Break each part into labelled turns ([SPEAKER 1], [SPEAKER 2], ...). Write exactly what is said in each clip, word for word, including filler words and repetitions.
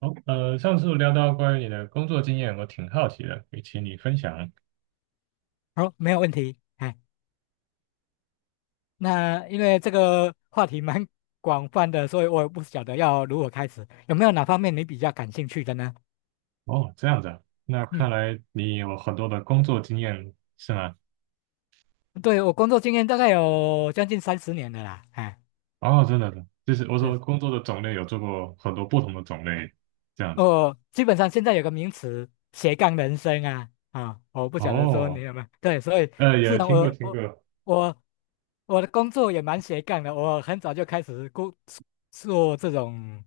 [SPEAKER 1] 好，呃，上次聊到关于你的工作经验，我挺好奇的，也请你分享。
[SPEAKER 2] 好，没有问题。哎，那因为这个话题蛮 广泛的，所以我也不晓得要如何开始。有没有哪方面你比较感兴趣的呢？
[SPEAKER 1] 哦，这样子啊，那
[SPEAKER 2] 嗯，
[SPEAKER 1] 看来你有很多的工作经验，是吗？
[SPEAKER 2] 对，我工作经验大概有将近三十年了啦。哎，
[SPEAKER 1] 哦，真的的，就是我
[SPEAKER 2] 是，
[SPEAKER 1] 说工作的种类有做过很多不同的种类，这样子。
[SPEAKER 2] 我基本上现在有个名词斜杠人生啊啊，我不晓得说你
[SPEAKER 1] 哦，
[SPEAKER 2] 有没有对，所以
[SPEAKER 1] 呃，
[SPEAKER 2] 是
[SPEAKER 1] 也
[SPEAKER 2] 啊，
[SPEAKER 1] 听过
[SPEAKER 2] 我
[SPEAKER 1] 听
[SPEAKER 2] 我
[SPEAKER 1] 过。
[SPEAKER 2] 我我的工作也蛮斜杠的，我很早就开始工做这种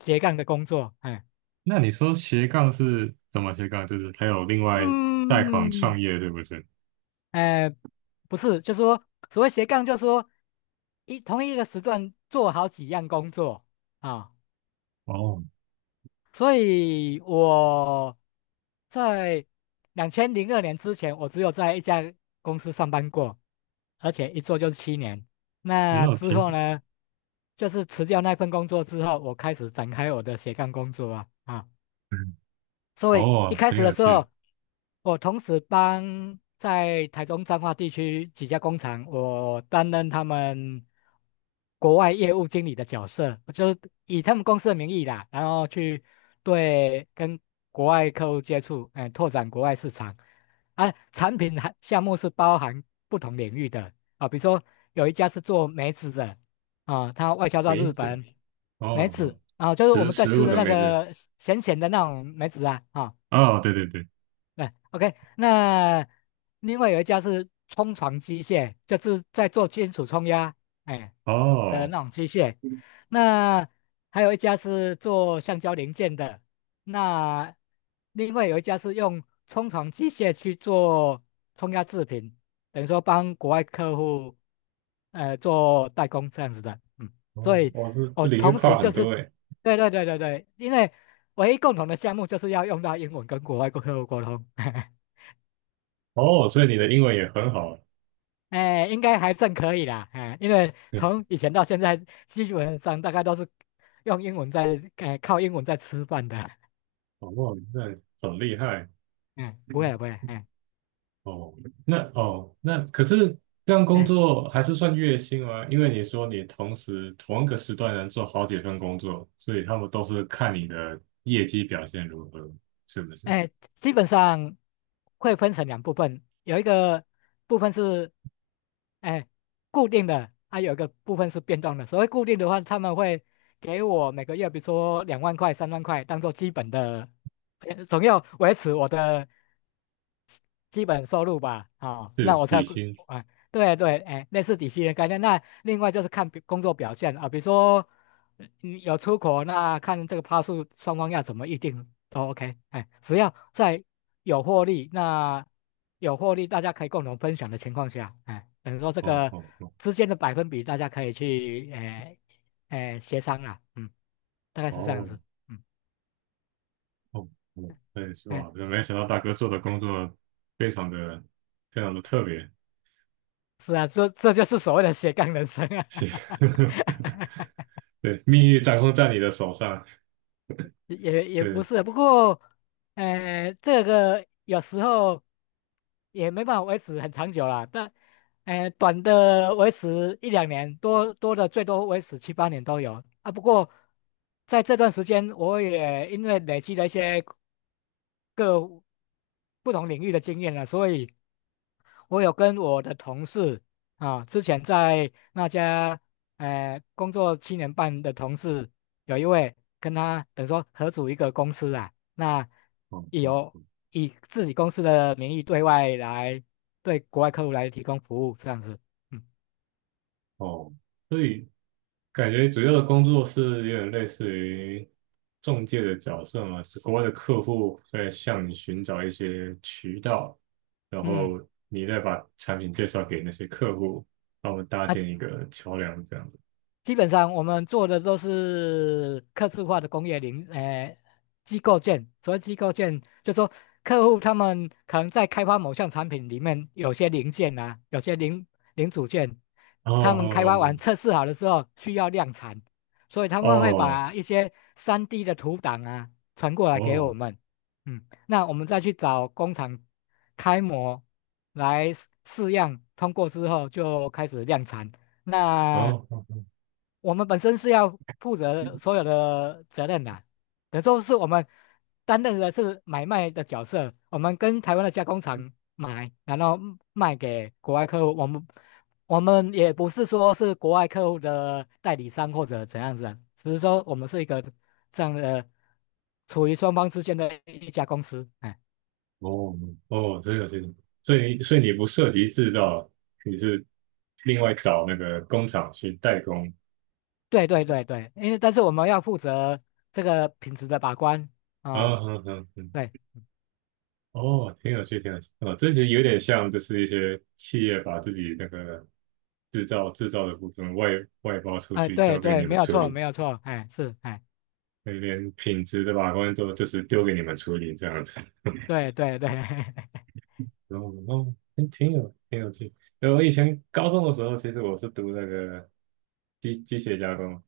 [SPEAKER 2] 斜杠的工作。哎，
[SPEAKER 1] 那你说斜杠是怎么斜杠？就是还有另外贷款创
[SPEAKER 2] 嗯。
[SPEAKER 1] 业，对不对？
[SPEAKER 2] 哎、不是，就说所谓斜杠，就说一同一个时段做好几样工作啊、
[SPEAKER 1] 哦，
[SPEAKER 2] 所以我在两千零二年之前，我只有在一家公司上班过，而且一做就是七年。那
[SPEAKER 1] 那我
[SPEAKER 2] 之
[SPEAKER 1] 挺，
[SPEAKER 2] 后呢，就是辞掉那份工作之后，我开始展开我的斜杠工作啊啊。
[SPEAKER 1] 嗯，
[SPEAKER 2] 所以一
[SPEAKER 1] 哦，
[SPEAKER 2] 开
[SPEAKER 1] 很
[SPEAKER 2] 始的
[SPEAKER 1] 有
[SPEAKER 2] 时
[SPEAKER 1] 趣。
[SPEAKER 2] 候，我同时帮在台中彰化地区几家工厂，我担任他们国外业务经理的角色，我就是以他们公司的名义啦，然后去对跟国外客户接触，哎，拓展国外市场。啊，产品还项目是包含不同领域的啊，比如说有一家是做梅子的，啊，它外销到
[SPEAKER 1] 梅
[SPEAKER 2] 日
[SPEAKER 1] 子，
[SPEAKER 2] 本，
[SPEAKER 1] 哦，
[SPEAKER 2] 梅
[SPEAKER 1] 哦
[SPEAKER 2] 子啊，就是我
[SPEAKER 1] 食
[SPEAKER 2] 们在
[SPEAKER 1] 食
[SPEAKER 2] 吃
[SPEAKER 1] 物
[SPEAKER 2] 的
[SPEAKER 1] 的
[SPEAKER 2] 那
[SPEAKER 1] 梅子。
[SPEAKER 2] 个咸咸的那种梅子啊，啊、
[SPEAKER 1] 哦，对对对。
[SPEAKER 2] 对，OK,那另外有一家是冲床机械，就是在做金属冲压，哎，呃，
[SPEAKER 1] 哦，
[SPEAKER 2] 那种机械。那还有一家是做橡胶零件的，那另外有一家是用冲床机械去做冲压制品，等于说帮国外客户，呃，做代工这样子的，嗯，所
[SPEAKER 1] 哦，
[SPEAKER 2] 以
[SPEAKER 1] 哦，这
[SPEAKER 2] 我
[SPEAKER 1] 这领域
[SPEAKER 2] 同时
[SPEAKER 1] 跨
[SPEAKER 2] 就
[SPEAKER 1] 很
[SPEAKER 2] 是，
[SPEAKER 1] 多诶。
[SPEAKER 2] 对对对对对，因为唯一共同的项目就是要用到英文跟国外客户沟通。
[SPEAKER 1] 哦，所以你的英文也很好，
[SPEAKER 2] 哎，应该还算可以啦，哎，因为
[SPEAKER 1] 嗯，
[SPEAKER 2] 从以前到现在，基本上大概都是用英文在，哎，靠英文在吃饭的，
[SPEAKER 1] 哦，哇，那很厉害
[SPEAKER 2] 嗯，不会啊不会啊，嗯
[SPEAKER 1] 哦。那哦，那可是这样工
[SPEAKER 2] 哎。
[SPEAKER 1] 作还是算月薪吗？因为你说你同时同一个时段能做好几份工作，所以他们都是看你的业绩表现如何，是不是？
[SPEAKER 2] 哎，基本上会分成两部分，有一个部分是哎固定的，还、有一个部分是变动的。所谓固定的话，他们会给我每个月，比如说两万块、三万块，当做基本的，呃总要维持我的基本收入吧，好、那
[SPEAKER 1] 是
[SPEAKER 2] 我才
[SPEAKER 1] 底
[SPEAKER 2] 估
[SPEAKER 1] 薪。
[SPEAKER 2] 啊，对对，哎，类似底薪的概念。那另外就是看表工作表现啊，比如说你有出口，那看这个趴数双方要怎么预定都 OK,哎，只要在有获利，那有获利大家可以共同分享的情况下，哎，等于说这
[SPEAKER 1] 哦
[SPEAKER 2] 个
[SPEAKER 1] 哦哦
[SPEAKER 2] 之间的百分比大家可以去哎哎协商啊，嗯，大概是这样
[SPEAKER 1] 哦
[SPEAKER 2] 子，嗯，
[SPEAKER 1] 哦哦，对，
[SPEAKER 2] 哎，
[SPEAKER 1] 哇，真没想到大哥做的工作非常的非常的特别，
[SPEAKER 2] 是啊，这这就是所谓的斜杠人生啊。
[SPEAKER 1] 是。对，命运掌控在你的手上。
[SPEAKER 2] 也也不
[SPEAKER 1] 对，
[SPEAKER 2] 是，不过，呃，这个有时候也没办法维持很长久啦。但，呃，短的维持一两年，多多的最多维持七八年都有啊。不过，在这段时间，我也因为累积了一些各不同领域的经验了，所以我有跟我的同事啊，之前在那家呃工作七年半的同事，有一位跟他等于说合组一个公司啊，那
[SPEAKER 1] 哦
[SPEAKER 2] 也
[SPEAKER 1] 哦
[SPEAKER 2] 有以自己公司的名义对外来对国外客户来提供服务这样子，嗯
[SPEAKER 1] 哦，所以感觉主要的工作是有点类似于中介的角色嘛，是国外的客户在向你寻找一些渠道，然
[SPEAKER 2] 嗯。
[SPEAKER 1] 后你再把产品介绍给那些客户，帮我们搭建
[SPEAKER 2] 那
[SPEAKER 1] 一个桥梁这样子。
[SPEAKER 2] 基本上我们做的都是客制化的工业零，呃，机构件。所谓机构件，就说客户他们可能在开发某项产品里面，有些零件啊，有些零零组件，
[SPEAKER 1] 哦
[SPEAKER 2] 他们开发
[SPEAKER 1] 哦
[SPEAKER 2] 完测试好了之后需要量产，所以他们会
[SPEAKER 1] 哦
[SPEAKER 2] 把一些 三 D 的图档啊传过来给我
[SPEAKER 1] 哦
[SPEAKER 2] 们，嗯，那我们再去找工厂开模来试试样，通过之后就开始量产。那
[SPEAKER 1] 哦哦
[SPEAKER 2] 我们本身是要负责所有的责任的，等于说是我们担任的是买卖的角色，我们跟台湾的加工厂买，然后卖给国外客户，我们我们也不是说是国外客户的代理商或者怎样子啊，只是说我们是一个这样的处于双方之间的一家公司，哎，
[SPEAKER 1] 哦哦，这个这个，所以所以你不涉及制造，你是另外找那个工厂去代工
[SPEAKER 2] 对对对对，因为但是我们要负责这个品质的把关啊。
[SPEAKER 1] 啊，
[SPEAKER 2] 哦
[SPEAKER 1] 哼哼哼，
[SPEAKER 2] 对，
[SPEAKER 1] 哦，挺有趣，挺有趣。哦，这其有点像，就是一些企业把自己那个制造制造的部分外外包出
[SPEAKER 2] 哎，
[SPEAKER 1] 去，
[SPEAKER 2] 对
[SPEAKER 1] 交给
[SPEAKER 2] 对，
[SPEAKER 1] 你
[SPEAKER 2] 没
[SPEAKER 1] 们
[SPEAKER 2] 有
[SPEAKER 1] 处
[SPEAKER 2] 错，
[SPEAKER 1] 理，
[SPEAKER 2] 没有错，哎，是，哎。
[SPEAKER 1] 那边品质的把关都就是丢给你们处理这样子。
[SPEAKER 2] 对对对，
[SPEAKER 1] 然后，哦，挺挺有挺有趣。因为我以前高中的时候，其实我是读那个机机械加工，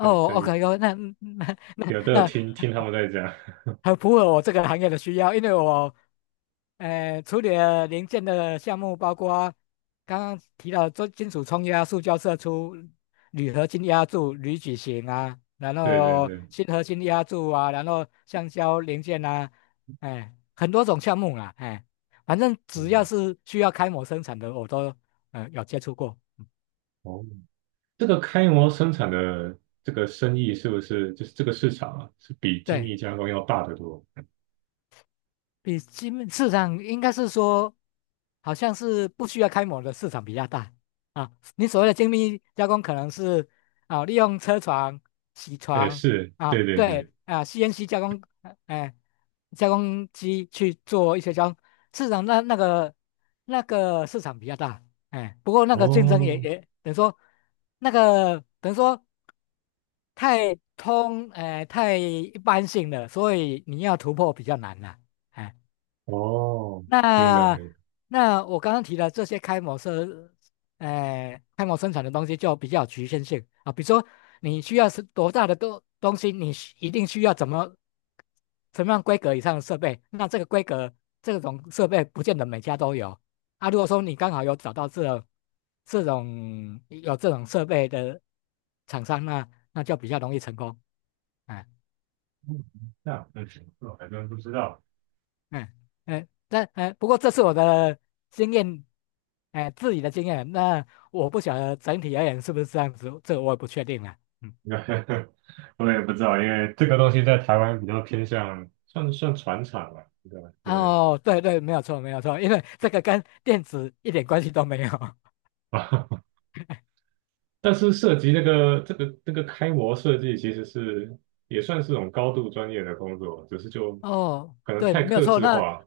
[SPEAKER 1] 对，所以
[SPEAKER 2] ，OK OK,那那
[SPEAKER 1] 有都有
[SPEAKER 2] 那
[SPEAKER 1] 听听他们在讲。
[SPEAKER 2] 很符合我这个行业的需要，因为我，呃，处理了零件的项目包括刚刚提到做金属冲压、塑胶射出、铝合金压铸、铝矩形啊，然
[SPEAKER 1] 对对
[SPEAKER 2] 后
[SPEAKER 1] 对，
[SPEAKER 2] 锌合金压铸啊，然后橡胶零件啊，哎，很多种项目啦，哎，反正只要
[SPEAKER 1] 嗯，
[SPEAKER 2] 是需要开模生产的，我都呃有接触过，
[SPEAKER 1] 哦。这个开模生产的这个生意是不是就是这个市场啊，是比精密
[SPEAKER 2] 对。
[SPEAKER 1] 加工要大得多？
[SPEAKER 2] 比基本市场应该是说，好像是不需要开模的市场比较大啊。你所谓的精密加工，可能是啊利用车床、铣
[SPEAKER 1] 哎，
[SPEAKER 2] 床
[SPEAKER 1] 是，
[SPEAKER 2] 啊，
[SPEAKER 1] 对对对，
[SPEAKER 2] 对啊 C N C 加工，呃哎、加工机去做一些加工。市场那那个那个市场比较大，哎，不过那个竞争也
[SPEAKER 1] 哦
[SPEAKER 2] 也等于说那个等于说太通，哎、太一般性了，所以你要突破比较难了。哎
[SPEAKER 1] 哦，明白
[SPEAKER 2] 那
[SPEAKER 1] 明白，
[SPEAKER 2] 那我刚刚提的这些开模生，呃，开模生产的东西就比较有局限性啊。比如说，你需要是多大的东东西，你需一定需要怎么什么样规格以上的设备。那这个规格这种设备不见得每家都有啊。如果说你刚好有找到这种这种有这种设备的厂商，那那就比较容易成功。哎
[SPEAKER 1] 嗯这样，嗯，我还真不知道，
[SPEAKER 2] 嗯嗯，那哎，不过这是我的经验，哎，自己的经验。那我不晓得整体而言是不是这样子，这个我也不确定了。嗯，
[SPEAKER 1] 我也不知道，因为这个东西在台湾比较偏向算算船厂吧，对吧？对
[SPEAKER 2] 哦，对对，没有错，没有错，因为这个跟电子一点关系都没有。
[SPEAKER 1] 但是涉及那个这个这个开模设计，其实是也算是种高度专业的工作，只是就
[SPEAKER 2] 哦，
[SPEAKER 1] 可能
[SPEAKER 2] 对，
[SPEAKER 1] 太
[SPEAKER 2] 没有
[SPEAKER 1] 克
[SPEAKER 2] 错。
[SPEAKER 1] 制
[SPEAKER 2] 那
[SPEAKER 1] 化。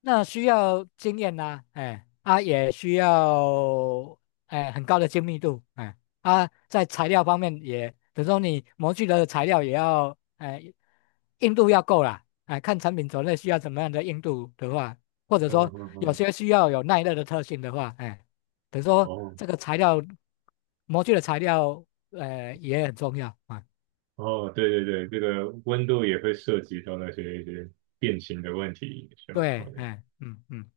[SPEAKER 2] 那需要经验呐、哎，啊也需要哎很高的精密度，哎啊在材料方面也，等如说你模具的材料也要哎硬度要够啦，哎看产品种类需要怎么样的硬度的话，或者
[SPEAKER 1] 嗯
[SPEAKER 2] 说
[SPEAKER 1] 嗯
[SPEAKER 2] 有
[SPEAKER 1] 嗯，
[SPEAKER 2] 些需要有耐热的特性的话，哎，等如说
[SPEAKER 1] 哦
[SPEAKER 2] 这个材料模具的材料，呃也很重要啊，
[SPEAKER 1] 哦，对对对，这个温度也会涉及到那些一些变形的问题需要考
[SPEAKER 2] 对，
[SPEAKER 1] 量。
[SPEAKER 2] 哎嗯嗯。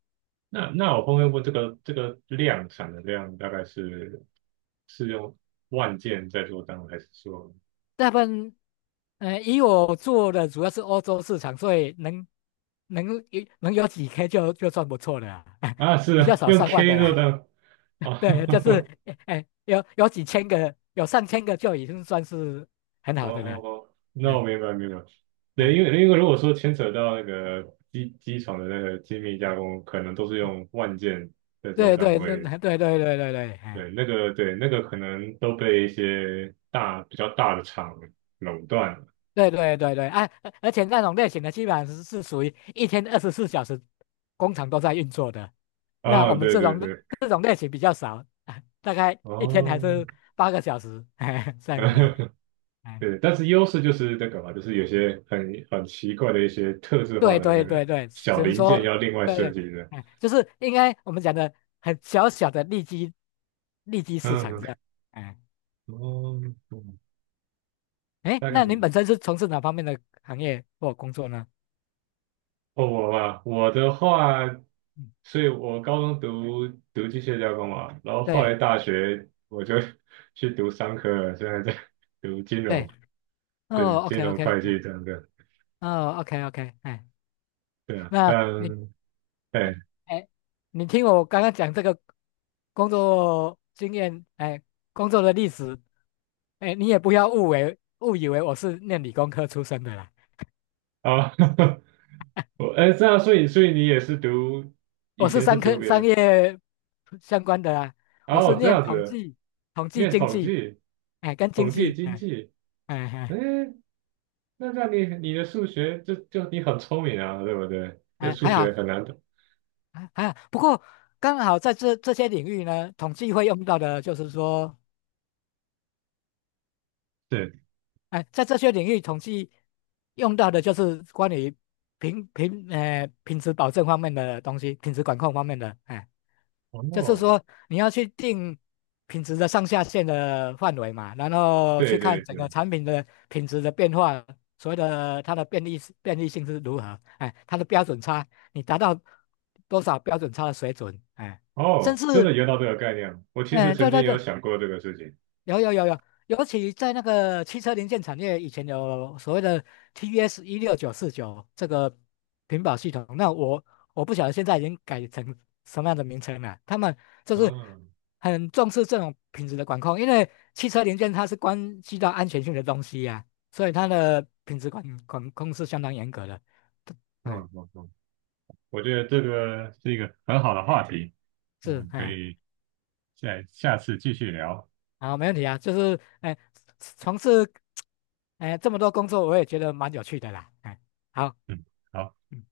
[SPEAKER 1] 那那我后面问这个这个量产的量大概是是用万件在做单位，还是说
[SPEAKER 2] 大部分，呃，以我做的主要是欧洲市场，所以能能有能有几 K 就就算不错了啊，
[SPEAKER 1] 啊 是
[SPEAKER 2] 比较
[SPEAKER 1] 啊
[SPEAKER 2] 少
[SPEAKER 1] 用
[SPEAKER 2] 上万的
[SPEAKER 1] K 做
[SPEAKER 2] 啦。
[SPEAKER 1] 单位？
[SPEAKER 2] 对，就是
[SPEAKER 1] 哦
[SPEAKER 2] 哎、哎有有几千个，有上千个就已经算是很
[SPEAKER 1] 哦
[SPEAKER 2] 好的
[SPEAKER 1] 哦
[SPEAKER 2] 了。
[SPEAKER 1] 哦，那我
[SPEAKER 2] 哎
[SPEAKER 1] 明白明白。对，
[SPEAKER 2] 哎，
[SPEAKER 1] 因为因为如果说牵扯到那个机机床的那个精密加工，可能都是
[SPEAKER 2] 嗯
[SPEAKER 1] 用万件在做
[SPEAKER 2] 对
[SPEAKER 1] 单
[SPEAKER 2] 对对
[SPEAKER 1] 位，
[SPEAKER 2] 对对对对对，哎。
[SPEAKER 1] 对，那个对那个可能都被一些大比较大的厂垄断了
[SPEAKER 2] 对对对对，哎，而而且那种类型的基本上是是属于一天二十四小时工厂都在运作的，那
[SPEAKER 1] 啊，
[SPEAKER 2] 我们
[SPEAKER 1] 对
[SPEAKER 2] 这
[SPEAKER 1] 对
[SPEAKER 2] 种
[SPEAKER 1] 对，
[SPEAKER 2] 这种类型比较少，大概一天
[SPEAKER 1] 哦，
[SPEAKER 2] 还是八个小时，哎这样子的。哎，
[SPEAKER 1] 对，但是优势就是那个嘛，就是有些很很奇怪的一些特制化
[SPEAKER 2] 对
[SPEAKER 1] 的那
[SPEAKER 2] 对对
[SPEAKER 1] 个
[SPEAKER 2] 对，
[SPEAKER 1] 小
[SPEAKER 2] 只能
[SPEAKER 1] 零件
[SPEAKER 2] 说
[SPEAKER 1] 要另外
[SPEAKER 2] 对
[SPEAKER 1] 设
[SPEAKER 2] 对，
[SPEAKER 1] 计的，
[SPEAKER 2] 哎，就是应该我们讲的很小小的利基利基市
[SPEAKER 1] 嗯
[SPEAKER 2] 场这
[SPEAKER 1] 哼，
[SPEAKER 2] 样。哎
[SPEAKER 1] 哦，嗯
[SPEAKER 2] 哎，
[SPEAKER 1] 大概
[SPEAKER 2] 那
[SPEAKER 1] 明
[SPEAKER 2] 您
[SPEAKER 1] 白
[SPEAKER 2] 本身是从事哪方面的行业或工作呢？
[SPEAKER 1] 哦，我嘛，我的话，
[SPEAKER 2] 嗯，
[SPEAKER 1] 所以我高中读读机械加工嘛，然后后
[SPEAKER 2] 对
[SPEAKER 1] 来大学我就 去读商科了，现在在 读金
[SPEAKER 2] 对，
[SPEAKER 1] 融，对，
[SPEAKER 2] 哦
[SPEAKER 1] 金
[SPEAKER 2] ，OK
[SPEAKER 1] 融
[SPEAKER 2] OK,
[SPEAKER 1] 会
[SPEAKER 2] 哎，
[SPEAKER 1] 计这样的。
[SPEAKER 2] 哦，OK OK,哎。
[SPEAKER 1] 对啊，
[SPEAKER 2] 那
[SPEAKER 1] 但
[SPEAKER 2] 你，哎
[SPEAKER 1] 哎
[SPEAKER 2] 哎，你听我刚刚讲这个工作经验，哎，工作的历史，哎，你也不要误为误以为我是念理工科出身的啦，
[SPEAKER 1] 啊，我哎这样，所以所以你也是读以
[SPEAKER 2] 我是
[SPEAKER 1] 前是
[SPEAKER 2] 商
[SPEAKER 1] 读
[SPEAKER 2] 科
[SPEAKER 1] 别
[SPEAKER 2] 商
[SPEAKER 1] 的
[SPEAKER 2] 业相关的啦，我是
[SPEAKER 1] 哦，这
[SPEAKER 2] 念
[SPEAKER 1] 样
[SPEAKER 2] 统
[SPEAKER 1] 子
[SPEAKER 2] 计、统计
[SPEAKER 1] 念
[SPEAKER 2] 经
[SPEAKER 1] 统
[SPEAKER 2] 济，
[SPEAKER 1] 计、
[SPEAKER 2] 哎，跟经
[SPEAKER 1] 统计
[SPEAKER 2] 济，
[SPEAKER 1] 经
[SPEAKER 2] 哎
[SPEAKER 1] 济，
[SPEAKER 2] 哎
[SPEAKER 1] 哎，
[SPEAKER 2] 哎
[SPEAKER 1] 那这样你你的数学就就你很聪明啊，对不对？这
[SPEAKER 2] 哎，
[SPEAKER 1] 数
[SPEAKER 2] 还
[SPEAKER 1] 学
[SPEAKER 2] 好
[SPEAKER 1] 很难的，
[SPEAKER 2] 还还好，不过刚好在这这些领域呢，统计会用到的就是说。
[SPEAKER 1] 对，
[SPEAKER 2] 哎，在这些领域，统计用到的就是关于品品呃品质保证方面的东西，品质管控方面的，哎，就是
[SPEAKER 1] 哦，
[SPEAKER 2] 说你要去定品质的上下限的范围嘛，然后去
[SPEAKER 1] 对
[SPEAKER 2] 看
[SPEAKER 1] 对
[SPEAKER 2] 整
[SPEAKER 1] 对，
[SPEAKER 2] 个产品的品质的变化，所谓的它的便利便利性是如何，哎，它的标准差，你达到多少标准差的水准，哎，甚
[SPEAKER 1] 哦，真
[SPEAKER 2] 至，
[SPEAKER 1] 的有到这个概念，我其实
[SPEAKER 2] 哎，
[SPEAKER 1] 曾
[SPEAKER 2] 对
[SPEAKER 1] 经
[SPEAKER 2] 对
[SPEAKER 1] 有
[SPEAKER 2] 对，
[SPEAKER 1] 想过这个事情，
[SPEAKER 2] 有有有有，尤其在那个汽车零件产业，以前有所谓的 T S 一六九四九这个屏保系统，那我我不晓得现在已经改成什么样的名称了。他们就是
[SPEAKER 1] 嗯
[SPEAKER 2] 很重视这种品质的管控，因为汽车零件它是关系到安全性的东西呀、所以它的品质管管控是相当严格的。哎，
[SPEAKER 1] 嗯嗯嗯，我觉得这个是一个很好的话题，我
[SPEAKER 2] 是
[SPEAKER 1] 们可
[SPEAKER 2] 哎，
[SPEAKER 1] 以。再下次继续聊。
[SPEAKER 2] 好，没问题啊，就是哎，从事哎这么多工作，我也觉得蛮有趣的啦。哎，好。
[SPEAKER 1] 嗯，好。
[SPEAKER 2] 嗯